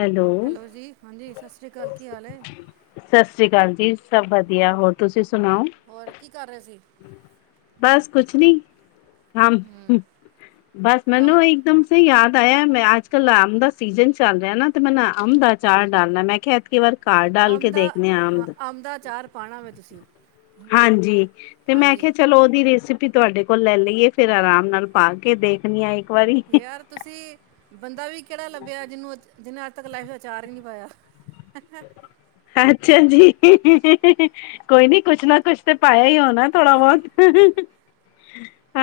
Hello, ਜੀ ਹਾਂਜੀ ਸਤਿ ਸ਼੍ਰੀ ਅਕਾਲ ਕੀ ਹਾਲ ਹੈ ਸਤਿ ਸ਼੍ਰੀ ਅਕਾਲ ਜੀ, ਸਭ ਵਧੀਆ ਹੋਰ ਤੁਸੀਂ ਸੁਣਾਓ? ਹੋਰ ਕੀ ਕਰ ਰਹੇ ਸੀ? ਬਸ ਕੁਛ ਨੀ ਹ ਹੂੰ, ਬਸ ਕੰਮ ਮੈਨੂੰ ਇੱਕ ਦਮ, ਯਾਦ ਆਇ ਮੈਂ ਆਜ- ਕਲ ਅੰਬ ਦਾ ਸੀਜਨ ਚੱਲ ਰਿਹਾ ਨਾ ਤੇ ਮੈਂ ਨਾ ਅੰਬ ਦਾ ਅਚਾਰ ਡਾਲਣਾ ਮੈਂ ਕਿਹਾ ਐਤਕੀ ਵਾਰ- ਘਰ ਡਾਲ ਕੇ ਅੰਮ ਦਾ ਦੇਖਣੇ ਆ ਹਾਂ ਅੰਬ ਅੰਮ ਦਾ ਅਚਾਰ ਪਾਉਣਾ ਵੇ ਤੁਸੀਂ। ਹਾਂਜੀ ਤੇ ਮੈਂ ਕਿਹਾ ਹਾਂਜੀ ਚਲੋ ਉਹਦੀ ਰੈਸ- ਪੀ ਤੁਹਾਡੇ ਕੋਲ ਲੈ ਲਈਏ ਫੇਰ ਆਰਾਮ ਨਾਲ ਪਾ ਕੇ ਦੇਖਣੀ ਆ ਇੱਕ ਵਾਰੀ। ਯਾਰ ਤੁਸੀਂ ਬੰਦਾ ਵੀ ਕਿਹੜਾ ਲੱਭਿਆ ਜਿਹਨੂੰ ਅ ਜਿੰਹੇ ਅੱਜ ਤੱਕ ਲਾਈਫ ਚ ਆਚਾਰ ਈ ਨੀ ਪਾਇਆ। [unintelligible] ਅੱਛਾ ਜੀ ਕੋਈ ਨੀ ਕੁਛ ਨਾ ਕੁਛ ਤੇ ਪਾਇਆ ਹੀ ਹੋਣਾ। ਥੋੜਾ ਬੋਤ।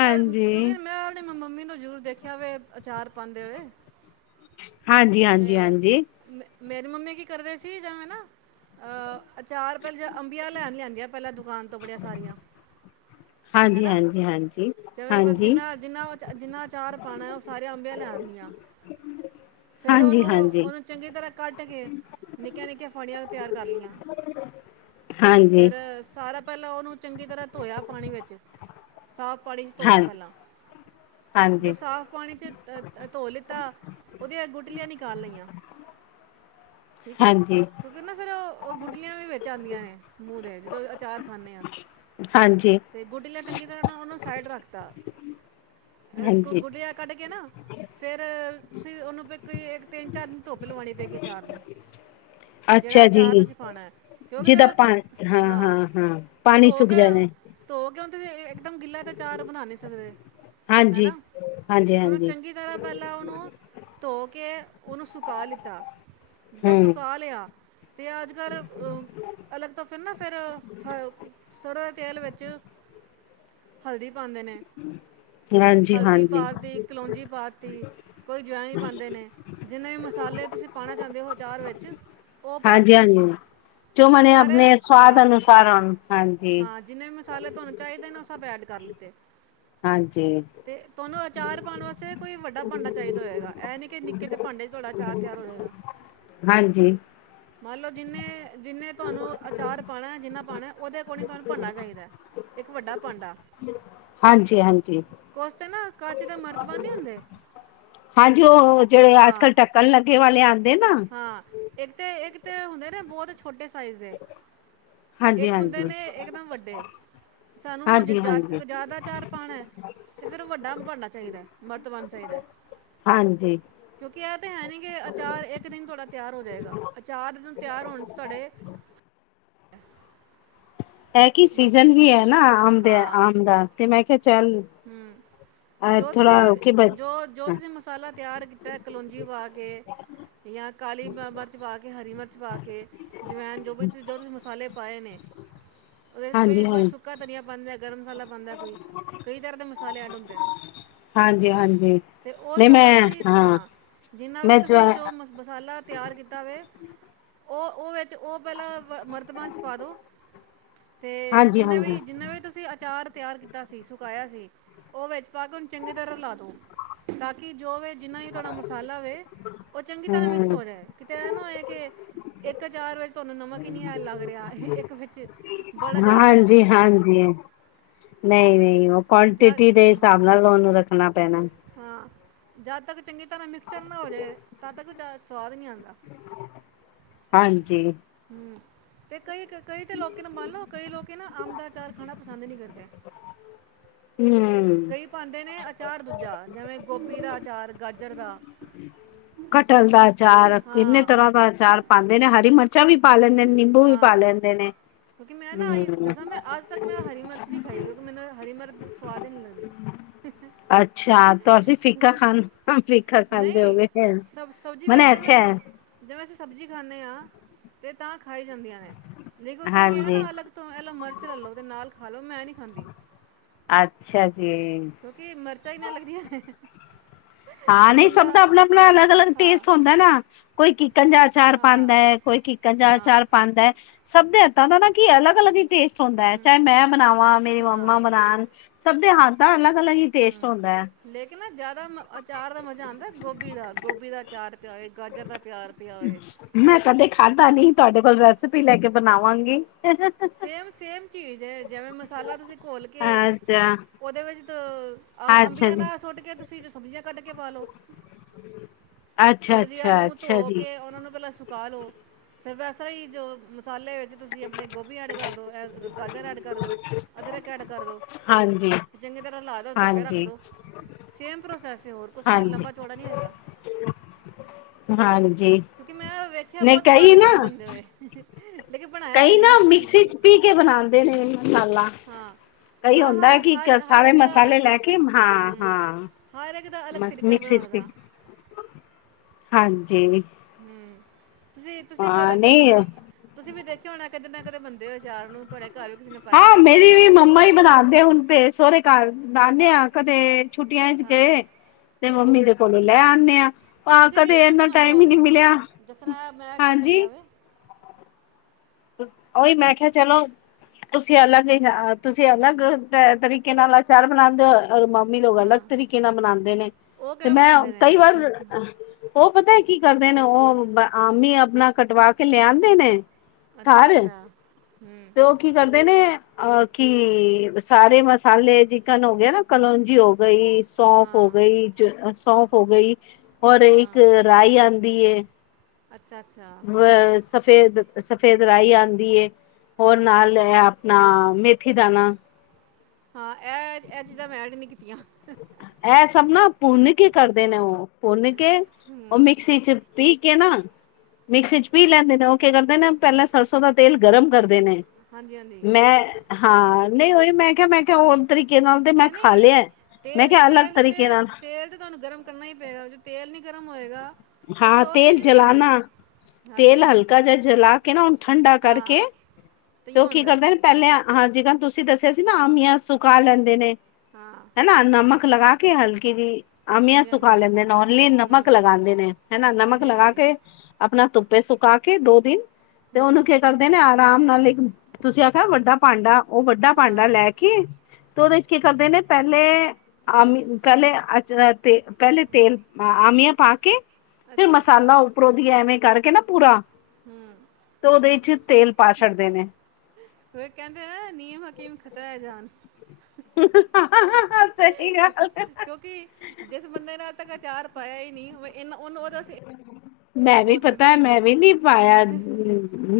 ਕਿਉਂਕਿ ਮੈਂ ਆਪਣੀ ਮੰਮੀ ਨੂੰ ਜ਼ਰੂਰ ਦੇਖਿਆ ਵੇ ਅਚਾਰ ਪਾਉਂਦੇ ਹੋਏ। ਹਾਂਜੀ- ਹਾਂਜੀ, ਹਾਂਜੀ। ਮ ਮੇਰੀ ਮੰਮੀ ਕੀ ਕਰਦੇ ਸੀ ਜੈਵੇ ਨਾ ਅ ਅਚਾਰ ਪਹਿਲਾਂ ਅੰਬੀਆਂ ਲੈਣ ਲਿਆਂਦੀਆਂ ਪੈਲਾਂ ਦੁਕਾਨ ਤੋਂ ਬੜੀਆਂ ਸਾਰੀਆਂ ਹੈ ਹਾਂਜੀ ਨਾ ਹਾਂਜੀ ਹਾਂਜੀ ਹਾਂਜੀ ਜਿਵੇਂ ਜਿੰਨਾ ਜਿੰਨਾ ਉਹ ਜਿੰਨਾ ਅਚਾਰ ਪਾਣੈ ਉਹ ਸਾਰੀਆਂ ਅੰਬਿਆਂ ਲੈ ਆਂਦੀਆਂ। ਫਿਰ ਹਾਂਜੀ ਹਾਂਜੀ ਉਹਨੂੰ ਹਾਂਜੀ ਉਹਨੂੰ ਚੰਗੀ ਤਰ੍ਹਾਂ ਕੱਟ ਕੇ ਨਿੱਕੀਆਂ ਨਿੱਕੀਆਂ ਫਾੜੀਆਂ ਤਿਆਰ ਕਰ ਲੀਆਂ। ਹਾਂਜੀ ਫੇਰ ਸਾਰਾ ਪੈਲਾਂ ਉਹਨੂੰ ਚੰਗੀ ਤਰ੍ਹਾਂ ਧੋਇਆ ਪਾਣੀ ਵਿੱਚ ਸਾਫ਼ ਪਾਣੀ ਚ ਹਾਂ ਧੋਇਆ ਪੈਲਾਂ ਜ ਹਾਂਜੀ ਸਾਫ਼ ਪਾਣੀ ਚ ਧੋ ਲਿੱਤਾ ਉਹਦੀਆਂ ਗੁਟਲੀਆਂ ਨਿਕਾਲ ਲਈਆਂ ਠੀਕ ਹੈ ਹਾਂਜੀ ਕਿਉਂਕਿ ਨਾ ਫੇਰ ਉਹ ਗੁੱਟਲੀਆਂ ਵੀ ਵਿੱਚ ਆਂਦੀਆਂ ਨੇ ਮੂੰਹ ਦੇ ਜਦੋਂ ਅਚਾਰ ਖਾਂਨੇ ਆਂ। ਹਾਂਜੀ ਤੇ ਗੁੱਟਲੀਆਂ ਚੰਗੀ ਤਰ੍ਹਾਂ ਨਾ ਉਹਨੂੰ ਸਾਈਡ ਰੱਖਤਾ ਹਾਂਜੀ ਗੁੱਟਲੀਆਂ ਕੱਢ ਕੇ ਨਾ ਫੇਰ ਤੁਸੀਂ ਉਹਨੂੰ ਕੋਈ ਇੱਕ ਤਿੰਨ ਚਾਰ ਦਿਨ ਧੁੱਪ ਲਵਾਣੀ ਪਏ ਗੀ ਅਚਾਰ ਨੂੰ। ਜਿਹੜਾ ਅੱਛਾ ਅਚਾਰ ਜੀ ਤੁਸੀਂ ਪਾਣੈ ਕਿਉਂਕਿ ਜਿਹਦਾ ਜਦੋਂ ਧੁੱਪ ਪਾਣੀ ਹਾਂ ਤੇ ਪਾਣੀ ਧੋ ਸੁੱਕ ਕੇ ਜਾਣਾ ਧੋ ਕੇ ਹੇ ਹੇਕਦਮ ਗਿੱਲੇ ਤੇ ਅਚਾਰ ਬਣਾ ਨੀ ਸਕਦੇ ਹਾਂਜੀ ਹੈਨਾ ਹਾਂਜੀ ਉਹਨੂੰ ਹਾਂਜੀ ਚੰਗੀ ਤਰ੍ਹਾਂ ਪੈਲਾਂ ਉਹਨੂੰ ਧੋ ਕੇ ਉਹਨੂੰ ਸੁਕਾ ਲਿੱਤਾ। ਜਿੱਦਾਂ ਹਮ ਸੁਕਾ ਲਿਆ ਤੇ ਅੱਜ ਕੱਲ ਅਹ ਅਲੱਗ ਤਾਂ ਫਿਰ ਨਾ ਫੇਰ ਸਰ੍ਹੋਂ ਦੇ ਤੇਲ ਵਿੱਚ ਹਲਦੀ ਪਾਂਦੇ ਨੇ, ਹਾਂਜੀ ਹਲਦੀ ਹਾਂਜੀ ਪਾਤੀ ਕਲੋਂਜੀ ਪਾਤੀ ਕੋਈ ਜਵੈਨ ਵੀ ਪਾਂਦੇ ਨੇ ਜਿੰਨੇ ਵੀ ਮਸਾਲੇ ਤੁਸੀਂ ਪਾਣਾ ਚਾਂਦੇ ਹੋ ਅਚਾਰ ਵਿੱਚ ਉਹ ਹਾਂਜੀ ਪਾਤੇ ਹਾਂਜੀ ਜੋ ਤੇ ਹਨੇ ਸਾਰੇ ਆਪਣੇ ਸੁਆਦ ਹਾਂ ਅਨੁਸਾਰ ਹਾਂਜੀ ਹਾਂ ਜਿੰਨੇ ਵੀ ਮਸਾਲੇ ਤੁਹਾਨੂੰ ਚਾਹੀਦੇ ਨੇ ਉਹ ਸਭ ਐਡ ਕਰ ਲਿੱਤੇ ਹਾਂਜੀ ਤੇ ਤੁਹਾਨੂੰ ਅਚਾਰ ਪਾਣ ਵਾਸੇ ਕੋਈੱ ਵੱਡਾ ਭਾਂਡਾ ਚਾਹੀਦਾ ਹੋਏਗਾ ਇਹ ਨਹੀਂ ਕਿ ਨਿੱਕੇ ਜ ਭਾਂਡੇ 'ਚ ਤੁਹਾਡਾ ਅਚਾਰ ਤਿਆਰ ਹੋ ਜਾਏਗਾ। ਹਾਂਜੀ ਮੰਨ ਲੋ ਜਿੰਨੇ ਜਿੰਨੇ ਤੁਵਾਨੂੰ ਚਾਰ ਪਾਣੈ ਜਿੰਨਾ ਪਾਣੈ ਉਹਦੇ ਅਕੋਰਡਿੰਗ ਤੁਹਾਨੂੰ ਭਾਂਡਾ ਚਾਹੀਦੈ ਇੱਕ ਵੱਡਾ ਭਾਂਡਾ ਹਾਂਜੀ ਹਾਂਜੀ ਕੁਛ ਤੇ ਨਾ ਕੱਚ ਦੇ ਮਰਤਬਾਨ ਨਹੀਂ ਹੁੰਦੇ ਹਾਂਜੀ ਉਹ ਜਿਹੜੇ ਅੱਜ ਹਾਂ ਕੱਲ੍ਹ ਢੱਕਣ ਲੱਗੇ ਵਾਲੇ ਆਂਦੇ ਨਾ ਹਾਂ ਏਕ ਤੇ ਏਕ ਤੇ ਹੁੰਦੇ ਨੇ ਬਹੁਤ ਛੋਟੇ ਸਾਈਜ਼ ਦੇ ਹਾਂਜੀ ਇੱਕ ਹੁੰਦੇ ਹਾਂਜੀ ਨੇ ਇੱਕ ਦਮ ਵੱਡੇ ਸਾਨੂੰ ਹਾਂਜੀ ਹਾਂਜੀ ਜ਼ਿਆਦਾ ਚਾਰ ਪਾਣੈ ਤੇ ਫੇਰ ਉਹ ਵੱਡਾ ਭਾਂਡਾ ਚਾਹੀਦੈ ਮਰਤਬਾਨ ਚਾਹੀਦੈ। ਹਾਂਜੀ ਕਿਉਂਕਿ ਇਹ ਤਾਂ ਹੈ ਨੀ ਕਿ ਅਚਾਰ ਇੱਕ ਦਿਨ ਤੁਹਾਡਾ ਤਿਆਰ ਹੋ ਜਾਏਗਾ ਅਚਾਰ ਤਿਆਰ ਹੋਣ ਚ ਤੁਹਾਡੇ ਹੈ ਕਿ ਬਸ ਸੀਜਨ ਵੀ ਹੈ ਨਾ ਆਮ ਦੇ ਆਮ ਦਾ ਤੇ ਮੈਂ ਕਿਹਾ ਚੱਲ ਹਮ ਅ ਜੋ ਥੋੜਾ ਤੁਸੀਂ ਰੋਕੇ ਬ ਜੋ ਜੋ ਤੁਸੀਂ ਮਸਾਲਾ ਤਿਆਰ ਕੀਤੈ ਕਲੋਂਜੀ ਪਾ ਕੇ, ਯਾ ਕਾਲੀ ਮਿਰਚ ਪਾ ਕੇ, ਹਰੀ ਮਿਰਚ ਪਾ ਕੇ ਜਵੈਨ ਜੋ ਵੀ ਜੋ ਤੁਸੀਂ ਮਸਾਲੇ ਪਾਏ ਨੇ ਉਹਦੇ ਚ ਹਾਂਜੀ ਕਈ ਹਾਂ ਕੋਈ ਸੁੱਕਾ ਧਨੀਆ ਪਾਂਦੈ ਗਰਮ ਮਸਾਲਾ ਪਾਂਦੈ ਕੋਈ ਕਈ ਤਰ੍ਹਾਂ ਦੇ ਮਸਾਲੇ ਐਡ ਹੁੰਦੇ ਨੇ ਹਾਂਜੀ ਹਾਂਜੀ ਤੇ ਉਹ ਨਹੀਂ ਸਾਰਾ ਮੈਂ ਤੁਸੀਂ ਹਾਂ ਜਿੰਨਾ ਵੀ ਮੈਂ ਜ ਤੁਸੀਂ ਜੋ ਮ ਮਸਾਲਾ ਤਿਆਰ ਕੀਤਾ ਵੇ ਉਹ ਉਹ ਇਚ ਉਹ ਪੈਲਾਂ ਮਰਤਬਾਨ ਚ ਪਾ ਦੋ ਤੇ ਹਾਂਜੀ ਜਿੰਨੇ ਹਾਂਜੀ ਵੀ ਜਿੰਨੇ ਵੀ ਤੁਸੀਂ ਆਚਾਰ ਤਿਆਰ ਕੀਤਾ ਸੀ, ਸੁਕਾਇਆ ਸੀ, ਉਹ ਵਿੱਚ ਪਾ ਕੇ ਉਹਨੂੰ ਚੰਗੀ ਤਰ੍ਹਾਂ ਰਲਾ ਦੋ ਤਾਂ ਕਿ ਜੋ ਵੀ ਜਿੰਨਾ ਹੀ ਤਾਡਾ ਮਸਾਲਾ ਹੋਵੇ, ਉਹ ਚੰਗੀ ਤਰ੍ਹਾਂ ਮਿਕਸ ਹਮ ਹੋ ਜਾਏ ਕਿਤੇ ਐਹ ਨਾ ਹੋਏ ਕਿ, ਇੱਕ ਆਚਾਰ ਵਿੱਚ ਤੁਹਾਨੂੰ ਨਮਕ ਹੀ ਨੀ ਹੈ ਲੱਗ ਰਿਹਾ ਇੱਕ ਵਿੱਚ ਬੜਾ ਜ਼ਿਆਦਾ ਹਾਂਜੀ- ਕਿਉਂਕਿ ਹਾਂਜੀ ਨਹੀ- ਨਹੀ ਉਹ ਜਾ ਕੁਆਂਟਿਟੀ ਦੇ ਹੂੰ ਹਿਸਾਬ ਨਾਲ ਤੁਹਾਨੂੰ ਰੱਖਣਾ ਪੈਣਾ ਹਾਂ, ਜਦ ਤੱਕ ਚੰਗੀ ਤਰ੍ਹਾਂ ਮਿਕਸਚਰ ਨਾ ਹੋ ਜਏ, ਤਦ ਤੱਕ ਆਚਾਰ ਸਵਾਦ ਨਹੀਂ ਆਂਦਾ ਹਾਂਜੀ ਹਮ, ਤੇ ਕਈ ਕ ਕਈ ਤਾਂ ਲੋਕੀ ਨੂੰ ਮੰਨ ਲਓ, ਕਈ ਲੋਕੀ ਨਾ ਅੰਮ ਦਾ ਆਚਾਰ ਖਾਣਾ ਪਸੰਦ ਨਹੀਂ ਕਰਦੇ ਹਮਮ ਲੋਕੀ ਪਾਉਂਦੇ ਨੇ ਅਚਾਰ ਦੂਜਾ, ਜਿਵੇਂ ਗੋਭੀ ਦਾ ਅਚਾਰ, ਗਾਜਰ ਦਾ ਕਟਹਲ ਦਾ ਅਚਾਰ ਇੰਨੇ ਹਾਂ ਤਰ੍ਹਾਂ ਦਾ ਅਚਾਰ ਪਾਂਦੇ ਨੇ, ਹਰੀ ਮਿਰਚ ਚਚਾ ਵੀ ਪਾ ਲੈਂਦੇ, ਨਿੰਬੂ ਵੀ ਪਾ ਹਾਂ ਲੈਂਦੇ ਨੇ ਕਿਉਂਕਿ ਮੈਂ ਨਾ, ਹਮ ਦੱਸਾਂ ਮੈਂ ਅੱਜ ਤੱਕ ਮੈਂ ਹਰੀ ਮਿਰਚ ਨੀ ਖਾਈ, ਕਿਉਂਕਿ ਮੈਨੂੰ ਹਰੀ ਮਿਰਚ ਸਵਾਦ ਹੀ ਨੀ ਲੱਗਦੀ ਅੱਛਾ ਤਾਂ ਅਸੀਂ ਫੀਕਾ ਖਾਨ, ਫੀਕਾ ਖਾਨਦੇ ਹੋ ਨਹੀਂ ਗਏ ਸਬ ਸਬਜ਼ੀ ਵੈਸੇ ਤਾਂ, ਮੈਂ ਜਿਵੇਂ ਅਸੀਂ ਸਬਜ਼ੀ ਖਾਂਦੇ ਹਾਂ ਤੇ ਤਾਂ ਖਾਈ ਜਾਂਦੀਆਂ ਨੇ, ਲੇਕਿਨ ਕੋਈ ਕਹਿੰਗਾ ਹਾਂਜੀ ਨਾ ਅਲੱਗ ਤੇ ਐਹ ਲ ਮਿਰਚ ਲੈ ਲਓ ਤੇ ਨਾਲ ਖਾ ਲਓ ਮੈਂ ਨੀ ਖਾਂਦੀ ਅੱਛਾ ਜੀ ਕਿਉਂਕਿ ਮਿਰਚਾਂ ਇੰਨਾ ਲੱਗਦੀਆਂ ਹਾਂ ਤੇ ਨੀ ਬੰਦਾ ਸਭ ਦਾ ਆਪਣਾ- ਆਪਣਾ ਅਲੱਗ- ਅਲੱਗ ਹਾਂ ਟੇਸਟ ਹੁੰਦਾ ਨਾ, ਕੋਈ ਕਿਕਨ ਜਾ ਚਾਰ ਹਾਂ ਪਾਂਦਾ ਏ, ਕੋਈ ਕਿਕਨ ਜਾ ਹਾਂ ਅਚਾਰ ਪਾਂਦਾ ਐ, ਸਭ ਦੇ ਹੱਥਾਂ ਦਾ ਨਾ ਕੀ ਅਲੱਗ -ਅਲੱਗ ਹੀ ਟੇਸਟ ਹੁੰਦਾ ਐ, ਚਾਹੇ ਮੈਂ ਬਣਾਵਾਂ ਮੇਰੀ ਹਾਂ ਮੰਮਾ ਬਣਾਉਣ, ਸਭ ਦੇ ਹੱਥ ਦਾ ਅਲੱਗ- ਅਲੱਗ ਹੀ ਟੇਸਟ ਹਮ, ਹੁੰਦਾ ਹੈ ਲੇਕਿਨ ਜ਼ਿਆਦਾ ਅਚਾਰ ਦਾ ਮਜ਼ਾ ਆਂਦਾ ਗੋਭੀ ਦਾ ਗੋਭੀ ਦਾ ਅਚਾਰ ਪਾਏ ਗਾਜਰ ਦਾ ਪਿਆਰ ਪਿਆ ਹੋਏ ਮੈਂ ਕਦੇ ਖਾਧਾ ਨੀ, ਤਾਡੇ ਕੋਲ ਰੈਸਪੀ ਲੈ ਕੇ ਬਣਾਵਾਂਗੀ ਸੇਮ- ਸੇਮ ਚੀਜ਼ ਐ, ਜਿਵੇਂ ਮਸਾਲਾ ਤੁਸੀਂ ਘੋਲ ਕੇ, ਅੱਛਾ ਉਹਦੇ ਵਿੱਚ ਆਹ ਅੱਛਾ ਅੰਬੀਆਂ ਜੀ ਨਾਲ ਸੁੱਟ ਕੇ ਤੁਸੀਂ ਜੋ ਸਬਜ਼ੀਆਂ ਕੱਟ ਕੇ ਪਾ ਲਓ ਅੱਛਾ ਸਬਜ਼ੀਆਂ ਅੱਛਾ ਨੂੰ ਧੋ ਅੱਛਾ ਜੀ ਕੇ ਉਹਨਾ ਨੂੰ ਅਲੱਗ- ਅਲੱਗ ਸੁਕਾ ਲੋ ਫੇਰ ਵੈਸੇ ਹੀ, ਜੋ ਮਸਾਲੇ ਵਿੱਚ ਤੁਸੀਂ ਆਪਣੇ ਗੋਭੀ ਐਡ ਕਰ ਦੋ, ਐ ਗਾਜਰ ਐਡ ਕਰ ਦੋ, ਅਦਰਕ ਐਡ ਕਰ ਦੋ ਹਾਂਜੀ ਚੰਗੀ ਤਰ੍ਹਾਂ ਹਿਲਾ ਦਓ, ਧੁੱਪੇ ਹਾਂਜੀ, ਰੱਖਦੋ ਸੇਮ ਪ੍ਰੋਸੈਸ, ਹੋਰ ਕੁਛ ਨੀ, ਹਾਂਜੀ, ਲੰਬਾ ਚੌੜਾ ਨੀ ਹੈਗਾ ਹਾਂਜੀ ਕਿਉਂਕਿ ਮੈਂ ਵੇਖਿਆ ਨਹੀਂ ਬਹੁਤ ਬਾਰ ਕਈ ਏ ਨਾ ਬਨਦੇ ਹੋਏ। ਲੇਕਿਨ ਬਣਾਇਆ ਕਈ ਕਦੀ ਨਾ ਨੀ, ਮਿਕਸੀ ਚ ਪੀ ਕੇ ਬਣਾਂਦੇ ਨੇ ਮਸਾਲਾ, ਕਈ ਹੁੰਦਾ ਹਾਂ-ਹਾਂ-ਹਾਂ, ਕਿ ਹਰ-ਹਰ ਸਾਰੇ ਇੱਕ ਦਾ, ਮਸਾਲੇ ਲੈ ਕੇ ਹਾਂ ਹੂੰ। ਹਾਂ ਹਰ ਇੱਕ ਦਾ, ਅਲੱਗ ਬਸ ਤਰੀਕਾ ਮਿਕਸੀ ਚ ਬਣਾਨ ਪੀ ਦਾ, ਹਾਂਜੀ, ਹੂੰ, ਤੁਸੀਂ, ਤੁਸੀਂ ਹਾਂ ਕ ਕਦੀ ਨਹੀਂ ਮਨਪ ਤੁਸੀਂ ਵੀ ਦੇਖਿਆ ਹੋਣਾ ਕਿਤੇ ਨਾ ਕਿਤੇ ਬਣਦੇ ਹੋ ਆਚਾਰ ਨੂੰ, ਤੁਹਾਡੇ ਘਰ ਵੀ ਕਿਸੇ ਪਾਇਆ ਹਾਂ, ਹੋਏਗਾ ਅੱਜ ਮੇਰੀ ਤੱਕ ਵੀ ਮੰਮਾ ਹੀ ਬਣਾ। ਤੇ ਹੁਣ ਬੇ ਸਹੁਰੇ ਘਰ, ਆਨੇ ਆ ਕਦੇ ਛੁੱਟੀਆਂ 'ਚ ਹਾਂ ਗਏ। ਤੇ ਮੰਮੀ ਦੇ ਕੋਲੋਂ ਲੈ ਆਂਦੇ ਆ। ਪਾ ਤੁਸੀਂ ਵੀ ਕਦੇ ਐਵੇਂ ਇਨਾ ਬਣਾਉਂਦੇ ਟਾਈਮ ਹੀ ਨਹੀਂ ਹੋਗੇ ਮਿਲਿਆ, ਜਿਸ ਤਰ੍ਹਾਂ ਮੈਂ ਕਿ ਹਾਂਜੀ। ਦੱਸਿਆ ਵੇ ਉਹੀ ਮੈਂ ਕਿਹਾ ਚਲੋ। ਤੁਸੀਂ ਅਲੱਗ ਹੀ, ਤੁਸੀਂ ਅਲੱਗ ਅ ਤਰੀਕੇ ਨਾਲ ਅਚਾਰ ਬਣਾਉਦੇ ਹੋ ਮ ਲੋਕ ਅਲੱਗ ਹਾਂ ਤਰੀਕੇ ਨਾਲ ਮਨਾਦੇ ਨੇ, ਉਹ ਤੇ ਕਿਵੇਂ ਮੈਂ ਬਣਾਉਂਦੇ ਨੇ ਕਈ ਵਾਰ ਉਹ ਪਤਾ ਕੀ ਕਰਦੇ ਨੇ, ਉਹ ਆਮੀ ਆਪਣਾ ਕਟਵਾ ਕੇ ਲਿਆਂਦੇ ਨੇ। ਠਾ ਅੱਛਾ ਰੇ ਨੇ ਅੱਛਾ ਹੂੰ ਤੇ ਔ ਕੀ ਕਰਦੇ ਨੇ ਅ ਕੀ ਸਾਰੇ ਮਸਾਲੇ ਚਿਕਨ ਹੋ ਗਏ, ਨਾ ਕਲੋਂਜੀ ਹੋ ਗਈ। ਸੌਂਫ ਹੋ ਹਾਂ ਗਈ ਸੌਂਫ ਹੋ ਗਈ, ਔਰ ਇੱਕ ਰਾਈ ਆਦੀ ਐ। ਅੱਛਾ-ਅੱਛਾ, ਅ ਸਫੇਦ-ਸਫੇਦ ਰਾਹੀਂ ਆਦੀ ਐ, ਔਰ ਹੂੰ ਨਾਲ ਲਏ ਆ। ਨਾ ਮੇਥੀ ਦਾਣਾ, ਹਾਂ ਇਹ-ਇਹ ਚੀਜਾ ਮੈਂਟ ਨੀ ਕੀਤੀਆਂ। ਇਹ ਸਭ ਨਾ ਪੁੰਨਕੇ ਕਰਦੇ ਨੇ ਹੁਣ ਪੁੰਨਕੇ ਉਹ ਮਿਕਸੀ ਚ ਪੀ ਕੇ ਨਾ, ਮਿਕਸੀ ਚ ਪੀ ਲੈਂਦੇ ਨੇ ਉਹ ਕੀ ਕਰਦੇ ਨੇ ਪਹਿਲਾਂ ਸਰਸੋਂ ਦਾ ਤੇਲ ਗਰਮ ਕਰਦੇ ਨੇ, ਹਾਂਜੀ ਹਾਂਜੀ ਮੈਂ ਹਾਂ ਨਈ ਉਹੀ ਮੈਂ ਕਿਹਾ ਮੈਂ ਕਿਹਾ ਹੋਰ ਤਰੀਕੇ ਨਾਲ ਤੇ ਮੈਂ ਨਹੀਂ ਖਾ ਨਹੀਂ ਲਿਆ। ਮੈਂ ਤੇਲ ਕਿਹਾ ਅਲੱਗ ਤੇਲ ਤਰੀਕੇ ਤਾਂ ਨਾਲ ਤੇਲ ਤਾਂ ਤੁਹਾਨੂੰ ਗਰਮ ਕਰਨਾ ਈ ਪਏਗਾ, ਜੋੋਂ ਤੇਲ ਨੀ ਗਰਮ ਹੋਏਗਾ। ਤੇ ਹਾਂ ਫੇਰ ਉਹ ਤੇਲ ਚੀਜ਼ ਨਹੀਂ ਆਉਂਦੀ ਜਲਾਨਾ ਹਾਂਜੀ ਤੇਲ ਹਾਂਜੀ ਹਲਕਾ ਜਿਹਾ ਜਲਾ ਕੇ ਨਾ ਉਹਨੂੰ ਠੰਡਾ ਕਰਕੇ, ਤਈਓ ਹੁੰਦਾ, ਪਹਿਲਿਆ ਹਾਂ ਜਿਕਾਂ ਤੁਸੀਂ ਦੱਸਿਆ ਸੀ ਨਾ ਆਮੀਆਂ ਸੁਕਾ ਲੈਂਦੇ ਨੇ, ਹਾਂ, ਨਮਕ ਲਗਾ ਕੇ ਹਲਕੀ ਜਿਹੀ ਆਮੀਆਂ ਹਾਂਜੀ ਸੁਕਾ ਹਾਂਜੀ ਲੈਂਦੇ ਨੇ ਓਨਲੀ ਨਮਕ ਹਮ ਲਗਾਦੇ ਨੇ, ਹਨਾ ਨਮਕ ਹਾਂਜੀ ਲਗਾ ਹਾਂਜੀ ਕੇ, ਆਪਣਾ ਧੁੱਪੇ ਸੁਕਾ ਕੇ ਦੋ ਦਿਨ ਤੇ ਉਹਨੂੰ ਹਮ ਕੀ ਕਰਦਾ। ਕਦੇ ਨੇ ਆਰਾਮ ਨਾਲ ਇੱਕ, ਤੁਸੀਂ ਆਖਿਆ ਵੱਡਾ ਭਾਂਡਾ ਉਹ ਵੱਡਾ ਭਾਂਡਾ ਹਾਂ ਲੈ ਕੇ। ਤੇ ਉਹਦੇ ਚ ਕੀ ਕਰਦੇ ਨੇ ਪਹਿਲੇ ਅ ਹਮ ਪਹਿਲੇ ਅ ਤੇ ਪਹਿਲੇ ਤੇਲ ਆਮੀਆਂ ਪਾ ਕੇ, ਫਿਰ ਅੱਛਾ ਅੱਛਾ ਮਸਾਲਾ ਉੱਪਰੋਂ ਦੀ ਐਵੇਂ ਕਰਕੇ ਨਾ ਪੂਰਾ ਹੂੰ, ਤੇ ਉਹਦੇ ਚ ਤੇਲ ਪਾ ਛੱਡਦੇ ਨੇ, ਉਹ ਕਹਿੰਦੇ ਨਾ ਨਿਯਮ ਹਕੀਮ ਖ਼ਤਰਾ ਐ ਜਾਨ ਸਹੀ ਗੱਲ ਏ। ਕਿਉਕਿ ਜਿਸ ਬੰਦੇ ਨੇ ਉਹ ਤੱਕ ਅਚਾਰ ਪਾਇਆ ਈ ਨੀ ਇਹਨਾ ਉਹਨੂੰ ਉਹਦਾ ਮੈਂ ਵੀ ਪਤਾ ਮੈਂ ਵੀ ਨੀ ਪਾਇਆ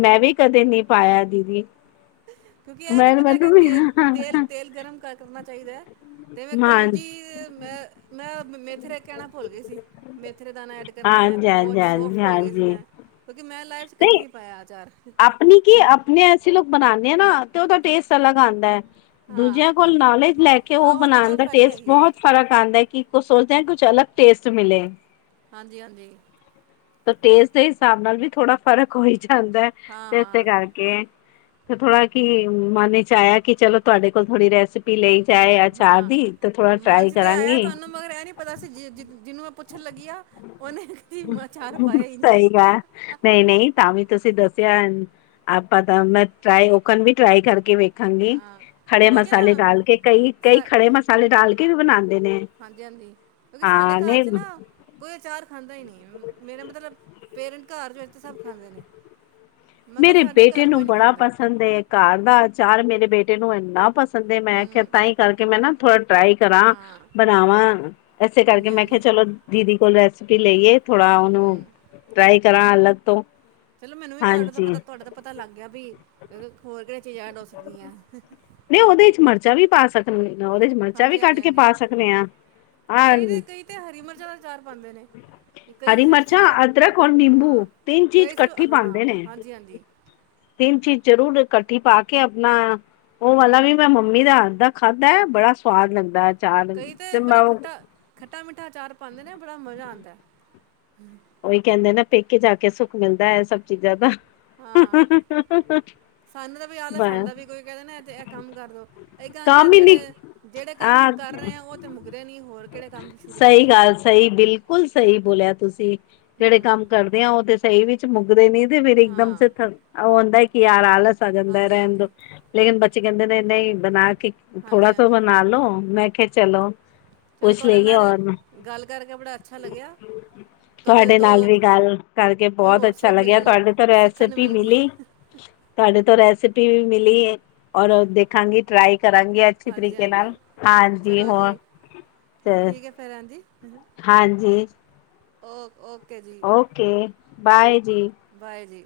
ਮੈਂ ਵੀ ਕਦੇ ਨੀ ਪਾਇਆ ਦੀਦੀ ਕਿਉਂਕਿ ਇਹ ਤਾਂ ਮੈਂ ਪਤਾ ਮੈਨੂੰ ਕਿ ਵੀ ਤੇਲ ਤੇਲ ਹਾਂਜੀ ਤੇਲ ਗਰਮ ਕਰਨਾ ਚਾਹੀਦਾ ਐ। ਤੇ ਮੈਂ ਹਾਂਜੀ ਕਲੂੰਜੀ ਮੈਂ ਮੈਂ ਮੇਥਰੇ ਕਹਿਣਾ ਭੁੱਲ ਗਈ ਸੀ। ਮੇਥਰੇ ਦਾਨਾ ਐਡ ਕਰਨਾ ਐ ਹਾਂਜੀ ਦੋ ਸੋਫ ਹਾਂਜੀ ਭੁੱਲ ਗਏ ਸੀ ਹਾਂਜੀ ਮੈਂ ਕਿਉਂਕਿ ਮੈਂ ਲਾਈਫ ਚ ਕਦੇ ਨਹੀਂ ਨੀ ਪਾਇਆ ਆਚਾਰ, ਆਪਣੀ ਕੀ ਆਪਣੇ ਅਸੀ ਲੋਕ ਬਣਾਦੇ ਆ ਨਾ ਤੇ ਉਹਦਾ ਟੇਸਟ ਅਲਗ ਆਦਾ ਐ। ਹਾਂ ਦੂਜਿਆਂ ਕੋਲ ਨੌਲੇਜ ਲੈ ਕੇ ਉਹ ਹਾਂ ਤਾਂ ਬਣਾਣ ਗੱਲ ਦਾ ਫੈਕਟ ਟੇਸਟ ਹੈਗੀ ਹੈ। ਬਹੁਤ ਫਰਕ ਆਦਾ ਐ ਕਿ ਸੋਚਦੇ ਕੁਛ ਅਲਗ ਟੇਸਟ ਮਿਲੇ ਹਾਂਜੀ-ਹਾਂਜੀ। ਟੇਸਟ ਦੇ ਹਿਸਾਬ ਨਾਲ ਵੀ ਥੋੜਾ ਫ਼ਰਕ ਹੋਈ ਜਾਦਾ ਐ ਹਾਂ ਤੇ ਇਸੇ ਹਾਂ ਕਰਕੇ ਤੇ ਥੋੜਾ ਕੀ ਮਨ 'ਚ ਆਇਆ ਕਿ ਚਲੋ ਤੁਹਾਡੇ ਕੋਲ ਥੋੜੀ ਰੈਸਪੀ ਮੇਲੇ ਈ ਜਾਏ ਆਚਾਰ ਹਾਂ। ਦੀ ਤੇ ਥੋੜਾ ਮਨ ਫਰਾਈ 'ਚ ਤੇ ਆਇਆ ਕਰਾਂਗੀ। ਤੁਹਾਨੂੰ ਮਗਰ ਇਹ ਨੀ ਪਤਾ ਸੀ ਜਿਹਨੂੰ ਮੈ ਪੁੱਛਣ ਲਗੀ ਉਹਨੇ ਕਰਦੀ ਆਚਾਰ ਪਾਇਆ ਈ ਨੀ। ਨਈ-ਨਈ ਤਾਂ ਵੀ ਤੁਸੀ ਦਸਿਆ ਐ। ਆਪਾ ਤਾਂ ਮੈ ਟ੍ਰਾਈ, ਓਖਨ ਵੀ ਟ੍ਰਾਈ ਕਰਕੇ ਵੇ ਖਾ ਗੇ। ਹਾਂ ਕਿਉਂਕਿ ਨਾ ਖੜੇ-ਮਸਾਲੇ ਡਾਲ ਕੇ, ਕਈ-ਕਈ ਖੜੇ-ਮਸਾਲੇ ਡਾਲ ਕੇ ਵੀ ਬਣਾਂਦੇ ਨੇ। ਹਾਂਜੀ-ਹਾਂਜੀ। ਕਿਉਂਕਿ ਸਾਡੇ ਹਾਂ ਘਾਰ ਨਹੀਂ 'ਚ ਨਾ ਕੋਈ ਆਚਾਰ ਖਾਂਦਾ ਈ ਨੀ ਆ। ਮੇਰਾ ਮਤਲਬ, ਪੇਰੈਂਟ ਘਾਰ ਵਿਚ ਸਭ ਖਾਂਦੇ ਨੇ। ਮਗਰ ਮੇਰੇ ਸਾਡੇ ਬੇਟੇ ਘਰ ਕੋਈ ਨੂੰ ਨਹੀਂ ਬੜਾ ਖਾਂਦਾ ਪਸੰਦ ਏ। ਘਾਰ ਦਾ ਆਚਾਰ ਮੇਰੇ ਬੇਟੇ ਨੂੰ ਐਂਨਾ ਪ ਫਿਰ ਦੇ, ਮੈ ਕੇਆ ਹੂੰ ਤਾਈਂ ਕਰਕੇ, ਮੈ ਨਾ ਥੋੜ੍ਹਾ ਟ੍ਰਾਈ ਕਰਾ ਹਾਂ ਬਣਾਵਾ, ਇਸੇ ਕਰਕੇ ਹਾਂਜੀ ਮੈਂ ਕਿਹਾ ਹਾਂਜੀ ਚਲੋ ਦੀਦੀ ਕੋਲ਼ ਰੈਸਪੀ ਲਈਏ। ਥੋੜ੍ਹਾ ਉਹਨੂੰ ਹੂੰ ਟਰਾਈ ਕਰਾ ਅਲੱਗ ਤੋ। ਚਲੋ, ਮੈਨੂੰ ਵੀ ਤੁਹਾਡੇ ਤੋ ਪਤਾ, ਤੁਹਾਡਾ ਤਾਂ ਪਤਾ ਲਗ ਗਿਆ ਵੀ। ਹੋਰ ਕਿਹੜੀਆਂ ਚੀਜ਼ਾਂ ਐਡ ਹੋ ਸਕਦੀਐ। ਨਹੀ, ਉਹਦੇ 'ਚ ਮਰਚਾਂ ਵੀ ਪਾ ਸਕਨੇ। ਉਹਦੇ 'ਚ ਮਰਚਾਂ ਵੀ ਹਾਂਜੀ ਹਾਂਜੀ ਕੱਟ ਕੇ ਹਾਂਜੀ ਪਾ ਸਕਨੇ ਆ। ਆ ਤੇ ਹਰੀਆਂ ਮਰਚਾਂ ਦਾ ਆਚਾਰ ਪਾਂਦੇ ਨੇ। ਤੇ ਕਈ ਹਰੀ ਇਹਦੇ 'ਚ ਮਿਰਚਾਂ ਸਿਰਫ਼ ਅਦਰਕ ਔਰ ਹਾਂ, ਨਿੰਬੂ ਤਿੰਨ ਚੀਜ਼ ਕਈ ਇਕੱਠੀ ਸਿਰਫ਼ ਹਾਂ, ਪਾਉਂਦੇ ਨੇ ਹਾਂਜੀ-ਹਾਂਜੀ। ਤਿੰਨ ਚੀਜ਼ ਜਰੂਰ ਇਕੱਠੀ ਪਾ ਕੇ ਆਪਣਾ, ਉਹ ਵਾਲਾ ਹੂੰ ਵੀ ਮੈਂ ਮੰ ਮੰਮੀ ਦੇ ਹਾਥ ਦਾ ਖਾਧਾ ਐ। ਬੜਾ ਸਵਾਦ ਲਗਦਾ। ਕਈ ਤੇ ਬੜਾ ਖੱਟਾ, ਖੱਟਾ-ਮਿੱਠਾ ਆਚਾਰ ਪਾਂਦੇ ਨੇ, ਬੜਾ ਮਜ਼ਾ ਆਂਦਾ। ਉਹੀ ਕਹਿੰਦੇ ਨਾ ਪੇਕੇ ਜਾ ਕੇ ਸੁੱਖ ਮਿਲਦਾ। ਐਹ ਸਭ ਚੀਜਾ ਦਾ। ਹਾਂ ਸਾਨੂੰ ਤੇ ਬਈ ਆਲਸ ਬਸ ਆਂਦਾ। ਕੋਈ ਕਹਿੰਦਾ ਨਾ ਐਹ ਤੇ ਐਹ ਕੰਮ ਕਰਦੋ। ਅਹੀ ਕਹਾਂਗੇ ਅ ਕੰਮ ਹੀ ਨੀ ਜਿਹੜੇ ਜਿਹੜੇ ਕੰਮ ਹਾਂ ਕਰ ਰਹੇ ਆ, ਉਹ ਤੇ ਮੁੱਕਦੇ ਨੀ। ਹੋਰ ਕਿਹੜੇ ਕੰਮ ਸ਼ੁਰੂ ਸਹੀ ਕਰੀਏ ਅਸੀਂ। ਗੱਲ ਸਹੀ ਬਿਲਕੁਲ ਸਹੀ ਬੋਲਿਆ ਤੁਸੀ। ਜਿਹੜੇ ਹੂੰ ਕੰਮ ਕਰਦੇ ਆ, ਉਹ ਤੇ ਸਹੀ ਵਿਚ ਮੁੱਕਦੇ ਨੀ ਤੇ ਫੇਰ ਇਕਦਮ ਤੇ ਹਾਂ ਥਕ ਉਹ ਹੁੰਦਾ ਕਿ ਯਾਰ ਆਲਸ ਆ ਜਾਂਦਾ ਹਾਂਜੀ ਰਹਿਣ ਹਾਂਜੀ ਦੋ। ਲੇਕਿਨ ਬੱਚੇ ਕਹਿੰਦੇ ਨੇ ਨਹੀ ਬਣਾ ਕੇ ਥੋੜਾ ਹਾਂਜੀ ਤੋਂ ਹਾਂਜੀ ਬਣਾਲੋੋ। ਮੈ ਕਿਹਾ ਚਲੋ ਚਲੋ, ਪੁੱਛ ਤੁਹਾਡੇ ਲਈਏ ਨਾਲ ਔਰ ਗੱਲ ਕਰਕੇ ਬੜਾ ਅਛਾ ਲਗਿਆ। ਤੁਹਾਡੇ ਨਾਲ ਵੀ ਗੱਲ ਕਰਕੇ ਬਹੁਤ ਹੋਰ ਅਛਾ ਸੇ ਲਗਿਆ। ਮਿਲਣ ਤੁਹਾਡੇ ਤੋ ਸਿੱਖਣ ਨੂੰ ਰੈਸਪੀ ਮਿਲ ਗਈਆਂ ਮਿਲੀ ਤੁਹਾਡੇ ਤੋ ਰੈਸਪੀ ਵੀ ਮਿਲੀ ਏ। ਔਰ ਦੇਖਾਗੀ ਟ੍ਰਾਈ ਕਰਾਂਗੀ। ਅ ਅਛੀ ਹਾਂਜੀ ਤਰੀਕੇ ਨਾਲ, ਹਾਂਜੀ ਹਾਂਜੀ। ਹੋਰ ਤੇ ਫੇਰ ਹਾਂਜੀ। ਹਾਂਜੀ। ਓ-ਓਕੇ ਜੀ। ਓਕੇ, ਬਾਏ ਜੀ‌। ਬਾਏ ਜੀ।